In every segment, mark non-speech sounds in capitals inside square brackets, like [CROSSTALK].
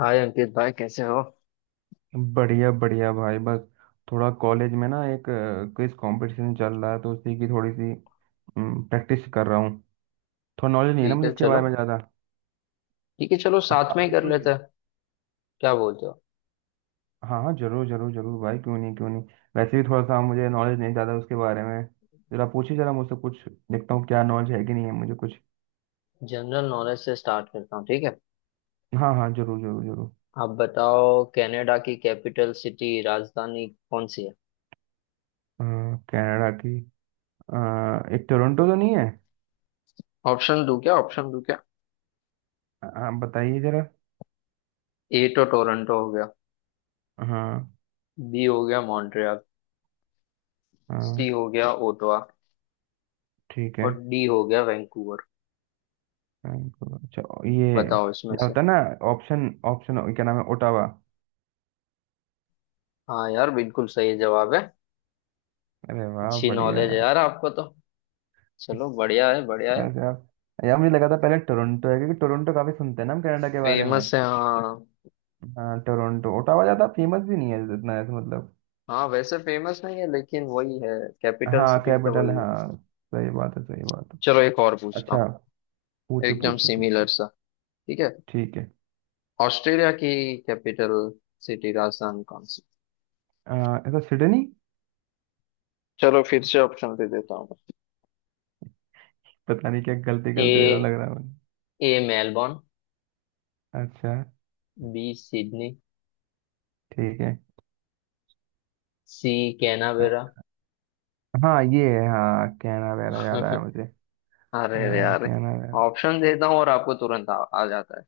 हाय अंकित भाई, कैसे हो। बढ़िया बढ़िया भाई, बस थोड़ा कॉलेज में ना एक क्विज कंपटीशन चल रहा है, तो उसी की थोड़ी सी प्रैक्टिस कर रहा हूँ। थोड़ा नॉलेज नहीं है ना ठीक मुझे है इसके चलो। बारे में ज़्यादा। ठीक है चलो, आप साथ में आप ही भी कर करोगे? लेते हैं। क्या बोलते हो? हाँ हाँ जरूर जरूर जरूर भाई, क्यों नहीं, क्यों नहीं। वैसे भी थोड़ा सा मुझे नॉलेज नहीं ज़्यादा उसके बारे में। जरा पूछिए जरा मुझसे कुछ। देखता हूँ क्या नॉलेज है कि नहीं है मुझे कुछ। जनरल नॉलेज से स्टार्ट करता हूँ, ठीक है। हाँ हाँ जरूर जरूर जरूर। आप बताओ, कनाडा की कैपिटल सिटी राजधानी कौन सी है? अ, कनाडा की अ, एक टोरंटो तो नहीं है? ऑप्शन दूं क्या, ऑप्शन दूं क्या? आप बताइए जरा। ए तो टोरंटो हो गया, हाँ। बी हो गया मॉन्ट्रियल, सी हाँ। हो गया ओटावा ठीक है। और डी हो गया वैंकूवर। फ्रैंकफर्ट, अच्छा। ये बताओ इसमें क्या से। होता है ना, ऑप्शन ऑप्शन क्या नाम है, ओटावा। हाँ यार, बिल्कुल सही जवाब है। अरे वाह, अच्छी बढ़िया नॉलेज है यार। यार आपको तो। चलो बढ़िया है बढ़िया है। बस यार यार, मुझे लगा था पहले टोरंटो है, क्योंकि टोरंटो काफी सुनते हैं ना हम कनाडा के बारे में। फेमस है, हाँ। हाँ, टोरंटो, ओटावा ज्यादा फेमस भी नहीं है इतना, ऐसे, मतलब। हाँ वैसे फेमस नहीं है, लेकिन वही है। कैपिटल हाँ सिटी तो कैपिटल, वही है। हाँ। सही बात है, सही बात है। चलो एक और पूछता अच्छा। हूँ। पूछे एकदम पूछे पूछे। सिमिलर सा। ठीक है। ठीक है। ऑस्ट्रेलिया की कैपिटल सिटी राजधानी कौन सी? आ, ऐसा, सिडनी। चलो फिर से ऑप्शन दे देता हूँ। पता नहीं क्या गलती ए, गलती दे रहा हूँ, लग रहा है मुझे। ए मेलबोर्न, अच्छा, बी सिडनी, ठीक है। सी अ, कैनबेरा। हाँ ये है, हाँ, कैनावेरा याद आया मुझे। [LAUGHS] अरे। अरे यार। कैनावेरा। ऑप्शन देता हूँ और आपको तुरंत आ जाता है।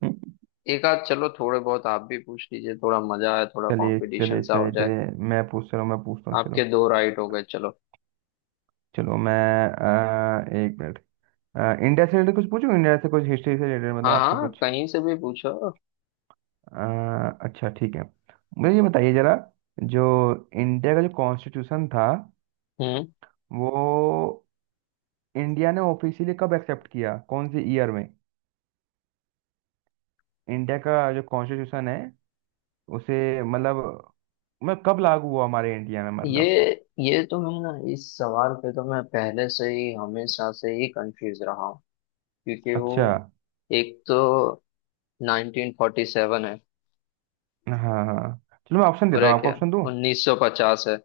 [LAUGHS] एक आध चलो, थोड़े बहुत आप भी पूछ लीजिए, थोड़ा मजा आए, थोड़ा चलिए कंपटीशन चलिए सा चलिए हो जाए। चलिए। मैं पूछ रहा हूँ, मैं पूछता हूँ, आपके चलो। दो राइट हो गए, चलो। चलो मैं, एक मिनट। अ, इंडिया से रिलेटेड कुछ पूछूं, इंडिया से कुछ हिस्ट्री से रिलेटेड, मतलब हाँ आपसे हाँ, कुछ। कहीं से भी पूछो। अच्छा, ठीक है। मुझे ये बताइए जरा, जो इंडिया का जो कॉन्स्टिट्यूशन था हम्म। वो इंडिया ने ऑफिशियली कब एक्सेप्ट किया, कौन से ईयर में? इंडिया का जो कॉन्स्टिट्यूशन है उसे, मतलब, मतलब कब लागू हुआ हमारे इंडिया में, ये मतलब। ये तो मैं ना, इस सवाल पे तो मैं पहले से ही हमेशा से ही कंफ्यूज रहा हूँ। क्योंकि वो, अच्छा। एक तो 1947 है हाँ हाँ हाँ। चलो मैं ऑप्शन और देता हूँ एक आपको, है ऑप्शन दूँ? 1950 है।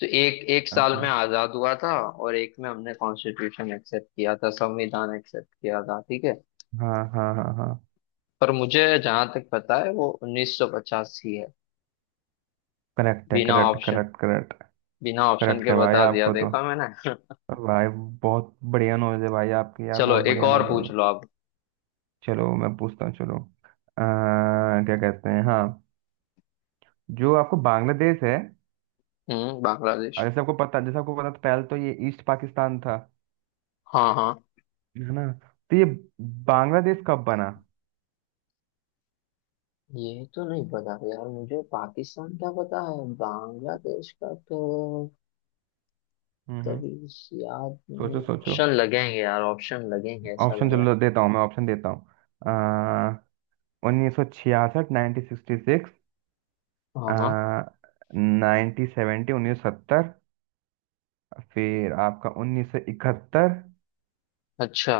तो एक एक साल में अच्छा। आजाद हुआ था और एक में हमने कॉन्स्टिट्यूशन एक्सेप्ट किया था, संविधान एक्सेप्ट किया था, ठीक है। हाँ हाँ हाँ हाँ। पर मुझे जहां तक पता है वो 1950 ही है। करेक्ट है, बिना करेक्ट, ऑप्शन, करेक्ट, करेक्ट। बिना ऑप्शन करेक्ट के है भाई बता दिया, आपको तो। देखा मैंने। भाई, बहुत बढ़िया नॉलेज है भाई आपकी [LAUGHS] यार, चलो बहुत एक बढ़िया और नॉलेज है। पूछ लो आप। चलो मैं पूछता हूँ, चलो। क्या कहते हैं, हाँ, जो आपको बांग्लादेश है, हम्म, बांग्लादेश। और जैसे आपको पता था, पहले तो ये ईस्ट पाकिस्तान था, हाँ हाँ। है ना? तो ये बांग्लादेश कब बना? ये तो नहीं पता यार मुझे, पाकिस्तान का पता है, बांग्लादेश का तो हम्म, हम्म। कभी याद सोचो नहीं। सोचो। ऑप्शन लगेंगे यार, ऑप्शन लगेंगे, ऐसा ऑप्शन लग रहा है। चलो देता हूँ, मैं ऑप्शन देता हूँ। 1966, 1966, हाँ हाँ। 1970, 1970, फिर आपका 1971। अच्छा,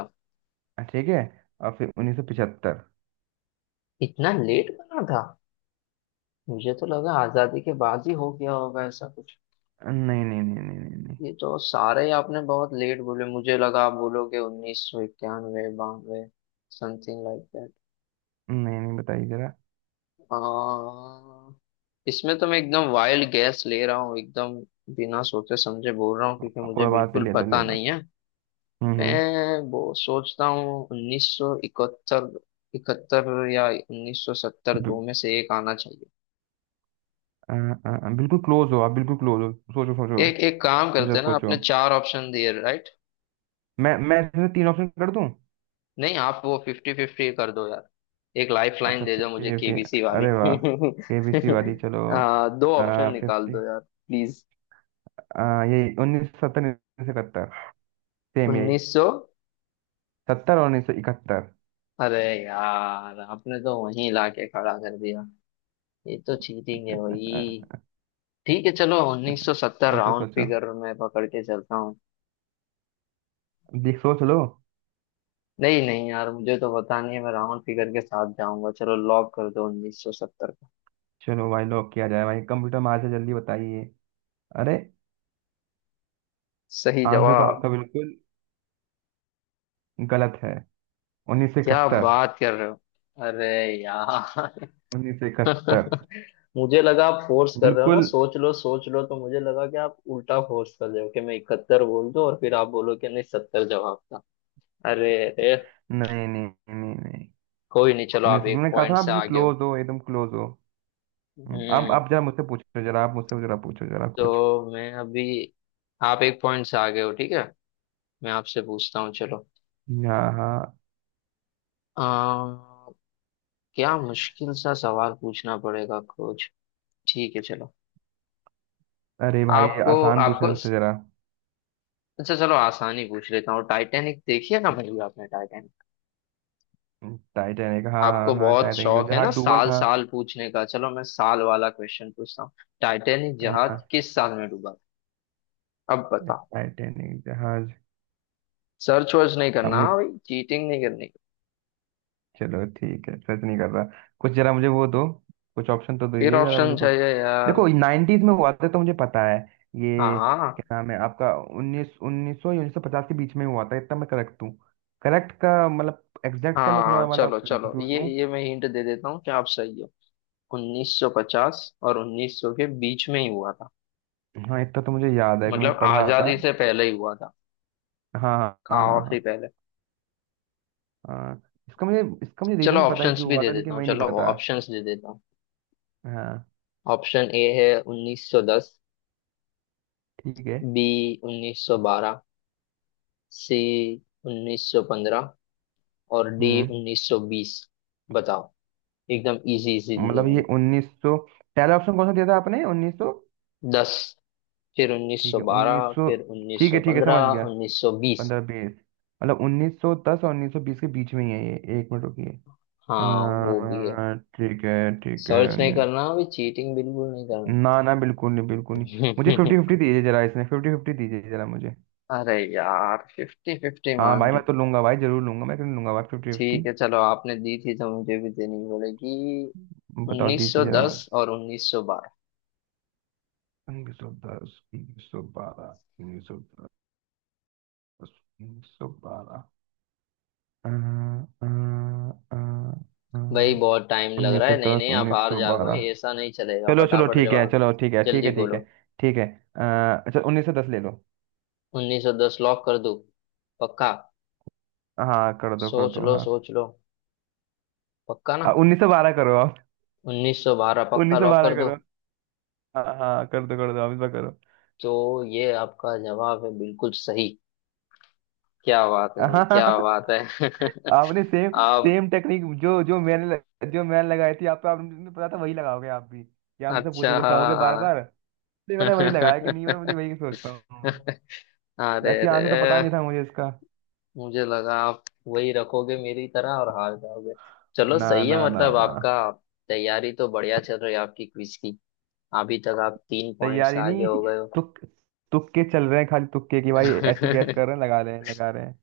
ठीक है। और फिर 1975। इतना लेट बना था। मुझे तो लगा आजादी के बाद ही हो गया होगा, ऐसा कुछ। नहीं नहीं नहीं नहीं नहीं। ये तो सारे ही आपने बहुत लेट बोले, मुझे लगा आप बोलोगे 1991-92, समथिंग लाइक नहीं नहीं नहीं, बताइए जरा। दैट। इसमें तो मैं एकदम वाइल्ड गैस ले रहा हूँ, एकदम बिना सोचे समझे बोल रहा हूँ, क्योंकि मुझे कोई बात नहीं, बिल्कुल ले दो ले पता दो। नहीं है। हम्म, हम्म। मैं वो सोचता हूँ 1971, इकहत्तर या 1970, बि- दो में से एक आना चाहिए। अ, अ, अ, बिल्कुल क्लोज हो आप, बिल्कुल क्लोज हो, सोचो सोचो। एक एक काम सोचो करते हैं ना, सोचो। आपने चार ऑप्शन दिए, राइट। मैं इसमें तीन ऑप्शन कर दूं? नहीं आप वो फिफ्टी फिफ्टी कर दो यार, एक लाइफ लाइन अच्छा, दे दो फिफ्टी मुझे फिफ्टी। केबीसी वाली। अरे वाह, केबीसी वाली, [LAUGHS] चलो। दो ऑप्शन निकाल फिफ्टी, दो यार प्लीज। यही 1970, 1971, सेम यही उन्नीस सौ, सत्तर और 1971। अरे यार आपने तो वहीं लाके खड़ा कर दिया। ये तो चीटिंग है भाई। सोचो ठीक है चलो 1970 राउंड सोचो। फिगर में पकड़ के चलता हूँ। देख, सोच लो। नहीं नहीं यार, मुझे तो पता नहीं है, मैं राउंड फिगर के साथ जाऊंगा, चलो लॉक कर दो 1970 का। चलो भाई, लॉक किया जाए भाई, कंप्यूटर महाराज जल्दी बताइए। अरे, सही आंसर तो आपका जवाब? बिल्कुल गलत है, उन्नीस सौ क्या इकहत्तर बात कर रहे हो! अरे यार। 1971। [LAUGHS] मुझे लगा आप फोर्स कर रहे हो ना, बिल्कुल। सोच लो सोच लो, तो मुझे लगा कि आप उल्टा फोर्स कर रहे हो कि मैं इकहत्तर बोल दूं और फिर आप बोलो कि नहीं सत्तर जवाब था। अरे अरे। नहीं नहीं। नहीं नहीं। कोई नहीं, चलो आप उन्नीस, एक मैंने कहा था, पॉइंट आप से बिल्कुल आगे हो। क्लोज हो, एकदम क्लोज हो। अब हम्म। आप जरा मुझसे पूछो, जरा आप मुझसे जरा पूछो जरा कुछ। तो मैं अभी, आप एक पॉइंट से आगे हो, ठीक है। मैं आपसे पूछता हूँ, चलो। हाँ हाँ। आ, क्या मुश्किल सा सवाल पूछना पड़ेगा कुछ। ठीक है चलो। अरे भाई आपको आसान पूछना आपको मुझसे जरा। अच्छा, चलो आसानी पूछ लेता हूँ। टाइटैनिक देखिए ना भाई, आपने टाइटैनिक, टाइटैनिक, हाँ। हाँ आपको हाँ, बहुत टाइटैनिक जो शौक है जहाज ना डूबा साल था। साल पूछने का, चलो मैं साल वाला क्वेश्चन पूछता हूँ। टाइटैनिक जहाज हाँ। किस साल में डूबा था? अब बताओ। टाइटैनिक जहाज। सर्च वर्च नहीं अब करना मुझे, हाँ भाई, चीटिंग नहीं करनी। चलो ठीक है, सर्च नहीं कर रहा कुछ। जरा मुझे वो दो, कुछ ऑप्शन तो फिर दीजिए जरा मुझे ऑप्शन कुछ। चाहिए यार। देखो नाइन्टीज में हुआ था, तो मुझे पता है हाँ ये। हाँ। क्या नाम है आपका, उन्नीस, उन्नीस सौ या 1950 के बीच में हुआ था इतना मैं करेक्ट हूँ। करेक्ट का मतलब एग्जैक्ट का मैं थोड़ा हाँ चलो मतलब चलो, कंफ्यूज ये हूँ। ये मैं हिंट दे देता हूँ कि आप सही हो। 1950 और 1900 के बीच में ही हुआ था। हाँ इतना तो मुझे याद है कि मैंने मतलब पढ़ा था। आजादी से पहले ही हुआ था, हाँ। हाँ काफी हाँ पहले। हाँ हाँ। इसका मुझे चलो रीजन पता है ऑप्शंस क्यों भी हुआ दे था, लेकिन देता हूँ, वही नहीं चलो पता। ऑप्शंस दे देता हूँ। हाँ। ऑप्शन ए है 1910, ठीक है। बी 1912, सी 1915 और डी हम्म। 1920। बताओ। एकदम इजी इजी दिए मतलब ये मैंने। उन्नीस सौ, पहला ऑप्शन कौन सा दिया था आपने? उन्नीस सौ, दस, फिर ठीक है। उन्नीस 1912, सौ, फिर ठीक है, ठीक है समझ 1915, गया। 1920। 15, 20, मतलब 1910 और 1920 के बीच में ही है ये। एक मिनट रुकिए। हाँ वो भी है। ठीक है, ठीक है। सर्च नहीं करना अभी, चीटिंग बिल्कुल नहीं करना। ना ना, बिल्कुल नहीं, बिल्कुल नहीं। मुझे फिफ्टी फिफ्टी [LAUGHS] दीजिए जरा, इसमें फिफ्टी फिफ्टी दीजिए जरा मुझे। अरे यार फिफ्टी फिफ्टी हाँ मान भाई मैं ली। तो लूंगा भाई, जरूर लूंगा, मैं क्यों नहीं लूंगा भाई फिफ्टी ठीक फिफ्टी। है चलो, आपने दी थी तो मुझे भी देनी पड़ेगी। बताओ, दीजिए जरा मुझे 1910 और 1912। 1910, 1912, 1910, उन्नीस सौ बारह, भाई बहुत टाइम लग उन्नीस रहा सौ है, नहीं दस, नहीं आप उन्नीस हार सौ जाओगे, बारह। ऐसा नहीं चलेगा, चलो चलो फटाफट ठीक है, जवाब। चलो ठीक है, ठीक जल्दी है, ठीक है। बोलो। ठीक है। अच्छा, 1910 ले लो। 1910 लॉक कर दूं? पक्का? हाँ कर दो कर सोच दो, लो हाँ। सोच लो, पक्का ना? 1912 करो आप। 1912 [LAUGHS] पक्का उन्नीस सौ लॉक बारह कर दो? करो। हाँ हाँ, कर दो कर दो, आप इस बार करो। तो ये आपका जवाब है, बिल्कुल सही। क्या बात है [LAUGHS] भाई, क्या हाँ। बात है। आपने सेम, [LAUGHS] आप, सेम टेक्निक जो जो मैंने ल- जो मैंने लगाई थी आप पे, आपने पता था वही लगाओगे आप भी, या मुझसे अच्छा पूछोगे, कहोगे बार हाँ। बार। इसलिए मैंने वही लगाया, कि [LAUGHS] नहीं मैं मुझे वही सोचता हूँ। अरे वैसे अरे। आंसर तो पता नहीं था मुझे इसका। मुझे लगा आप वही रखोगे मेरी तरह और हार जाओगे। चलो ना सही है, ना ना मतलब ना। आपका तैयारी तो बढ़िया चल रही है आपकी क्विज की। अभी तक आप तीन पॉइंट्स तैयारी आगे नहीं, हो गए हो। [LAUGHS] तुक तुक्के चल रहे हैं खाली, तुक्के की भाई, ऐसी गैस नहीं कर रहे हैं, लगा रहे हैं लगा रहे हैं।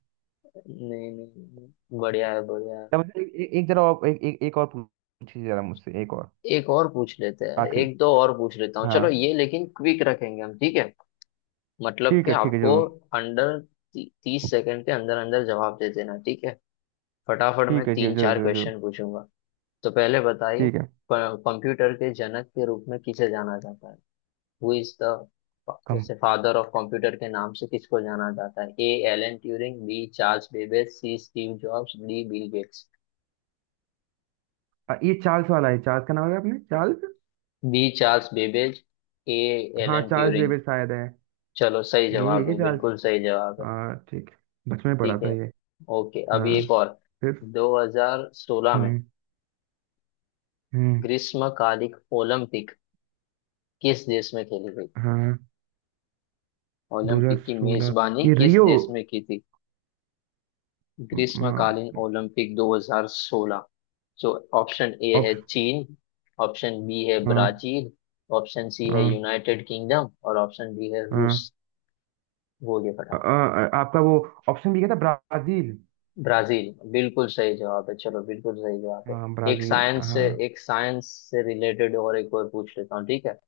नहीं नहीं, बढ़िया है बढ़िया है। तो मतलब एक, एक, एक जरा और, एक, एक, एक और पूछिए जरा मुझसे एक और। एक और पूछ लेते हैं, आखिरी, एक दो और पूछ लेता हूँ हाँ। चलो, ये लेकिन क्विक रखेंगे हम, ठीक है। मतलब ठीक कि है, ठीक है आपको जरूर। अंडर 30 सेकंड के अंदर अंदर जवाब दे देना, ठीक है। फटाफट मैं ठीक है जी, तीन जरूर चार जरूर जरूर। क्वेश्चन पूछूंगा। तो पहले बताइए, ठीक है। कंप्यूटर के जनक के रूप में किसे जाना जाता है? हु इज द, कम। जैसे फादर ऑफ कंप्यूटर के नाम से किसको जाना जाता है? A Alan Turing, B Charles Babbage, C Steve Jobs, D Bill gets. ये चार्ल्स वाला है, चार्ल्स का नाम है, आपने Charles. B Charles Babbage, A हाँ, एलन चार्ल्स ट्यूरिंग। बेबेज शायद है। चलो सही यही है जवाब क्या, है, चार्ल्स? बिल्कुल सही जवाब है। हाँ, ठीक है। बचपन में पढ़ा ठीक था है। ये। ओके, अभी हाँ। एक और। फिर। 2016 में हम्म, हम्म। ग्रीष्मकालिक ओलंपिक किस देश में खेली गई? हाँ। दो हजार ओलंपिक की मेजबानी सोलह ये किस रियो। देश में की थी? म- म- ग्रीष्मकालीन ओलंपिक 2016, जो ऑप्शन ए है ऑप्श चीन, ऑप्शन बी है हाँ। ब्राजील, ऑप्शन सी है हाँ। यूनाइटेड किंगडम और ऑप्शन डी है रूस। हाँ। बोलिए फटाफट। आपका वो ऑप्शन भी क्या था, ब्राजील? ब्राजील बिल्कुल सही जवाब है, चलो बिल्कुल सही जवाब है। हाँ, एक ब्राजील, साइंस से, हाँ। एक साइंस से रिलेटेड और एक और पूछ लेता हूँ, ठीक है।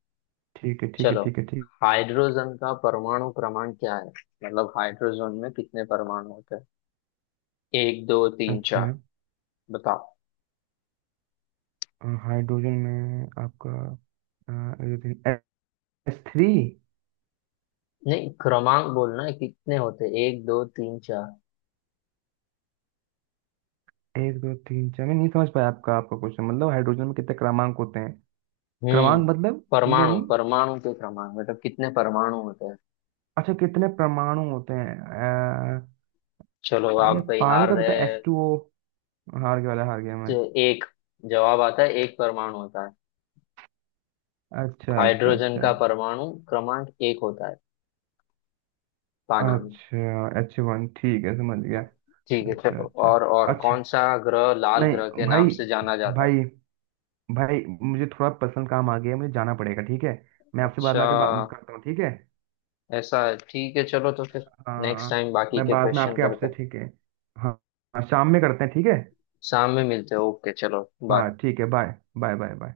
ठीक है, ठीक है, चलो। ठीक है, ठीक है, ठीक हाइड्रोजन का परमाणु क्रमांक क्या है? मतलब हाइड्रोजन में कितने परमाणु होते हैं? एक, दो, है। तीन, अच्छा। चार? बताओ। हाइड्रोजन में आपका S3। नहीं, क्रमांक बोलना है, कितने होते हैं? एक, दो, तीन, चार? एक दो तीन चार, मैं नहीं समझ पाया आपका, आपका क्वेश्चन, मतलब हाइड्रोजन में कितने क्रमांक होते हैं? हम्म। क्रमांक मतलब समझा परमाणु, नहीं। परमाणु के क्रमांक मतलब कितने परमाणु होते हैं। अच्छा, कितने परमाणु होते हैं। चलो आप ये भाई पानी हार का पता, रहे। H2O। हार गया वाला, हार गया मैं। तो एक जवाब आता है, एक परमाणु होता है। अच्छा अच्छा हाइड्रोजन अच्छा। का परमाणु क्रमांक एक होता है, पानी में। अच्छा, H1, ठीक है समझ गया। ठीक है अच्छा चलो। अच्छा और अच्छा। कौन सा ग्रह लाल ग्रह नहीं के नाम भाई, से जाना जाता है? भाई, भाई मुझे थोड़ा पर्सनल काम आ गया है, मुझे जाना पड़ेगा, ठीक है। मैं आपसे बाद अच्छा, में आके बात करता हूँ, ठीक है। ऐसा है। ठीक है चलो, तो फिर नेक्स्ट हाँ। टाइम बाकी मैं के बाद में क्वेश्चन आपके करते आपसे, हैं। ठीक है। हाँ। हाँ, शाम में करते हैं, ठीक है। शाम में मिलते हैं। ओके चलो हाँ बाय। ठीक है, बाय। Bye bye bye.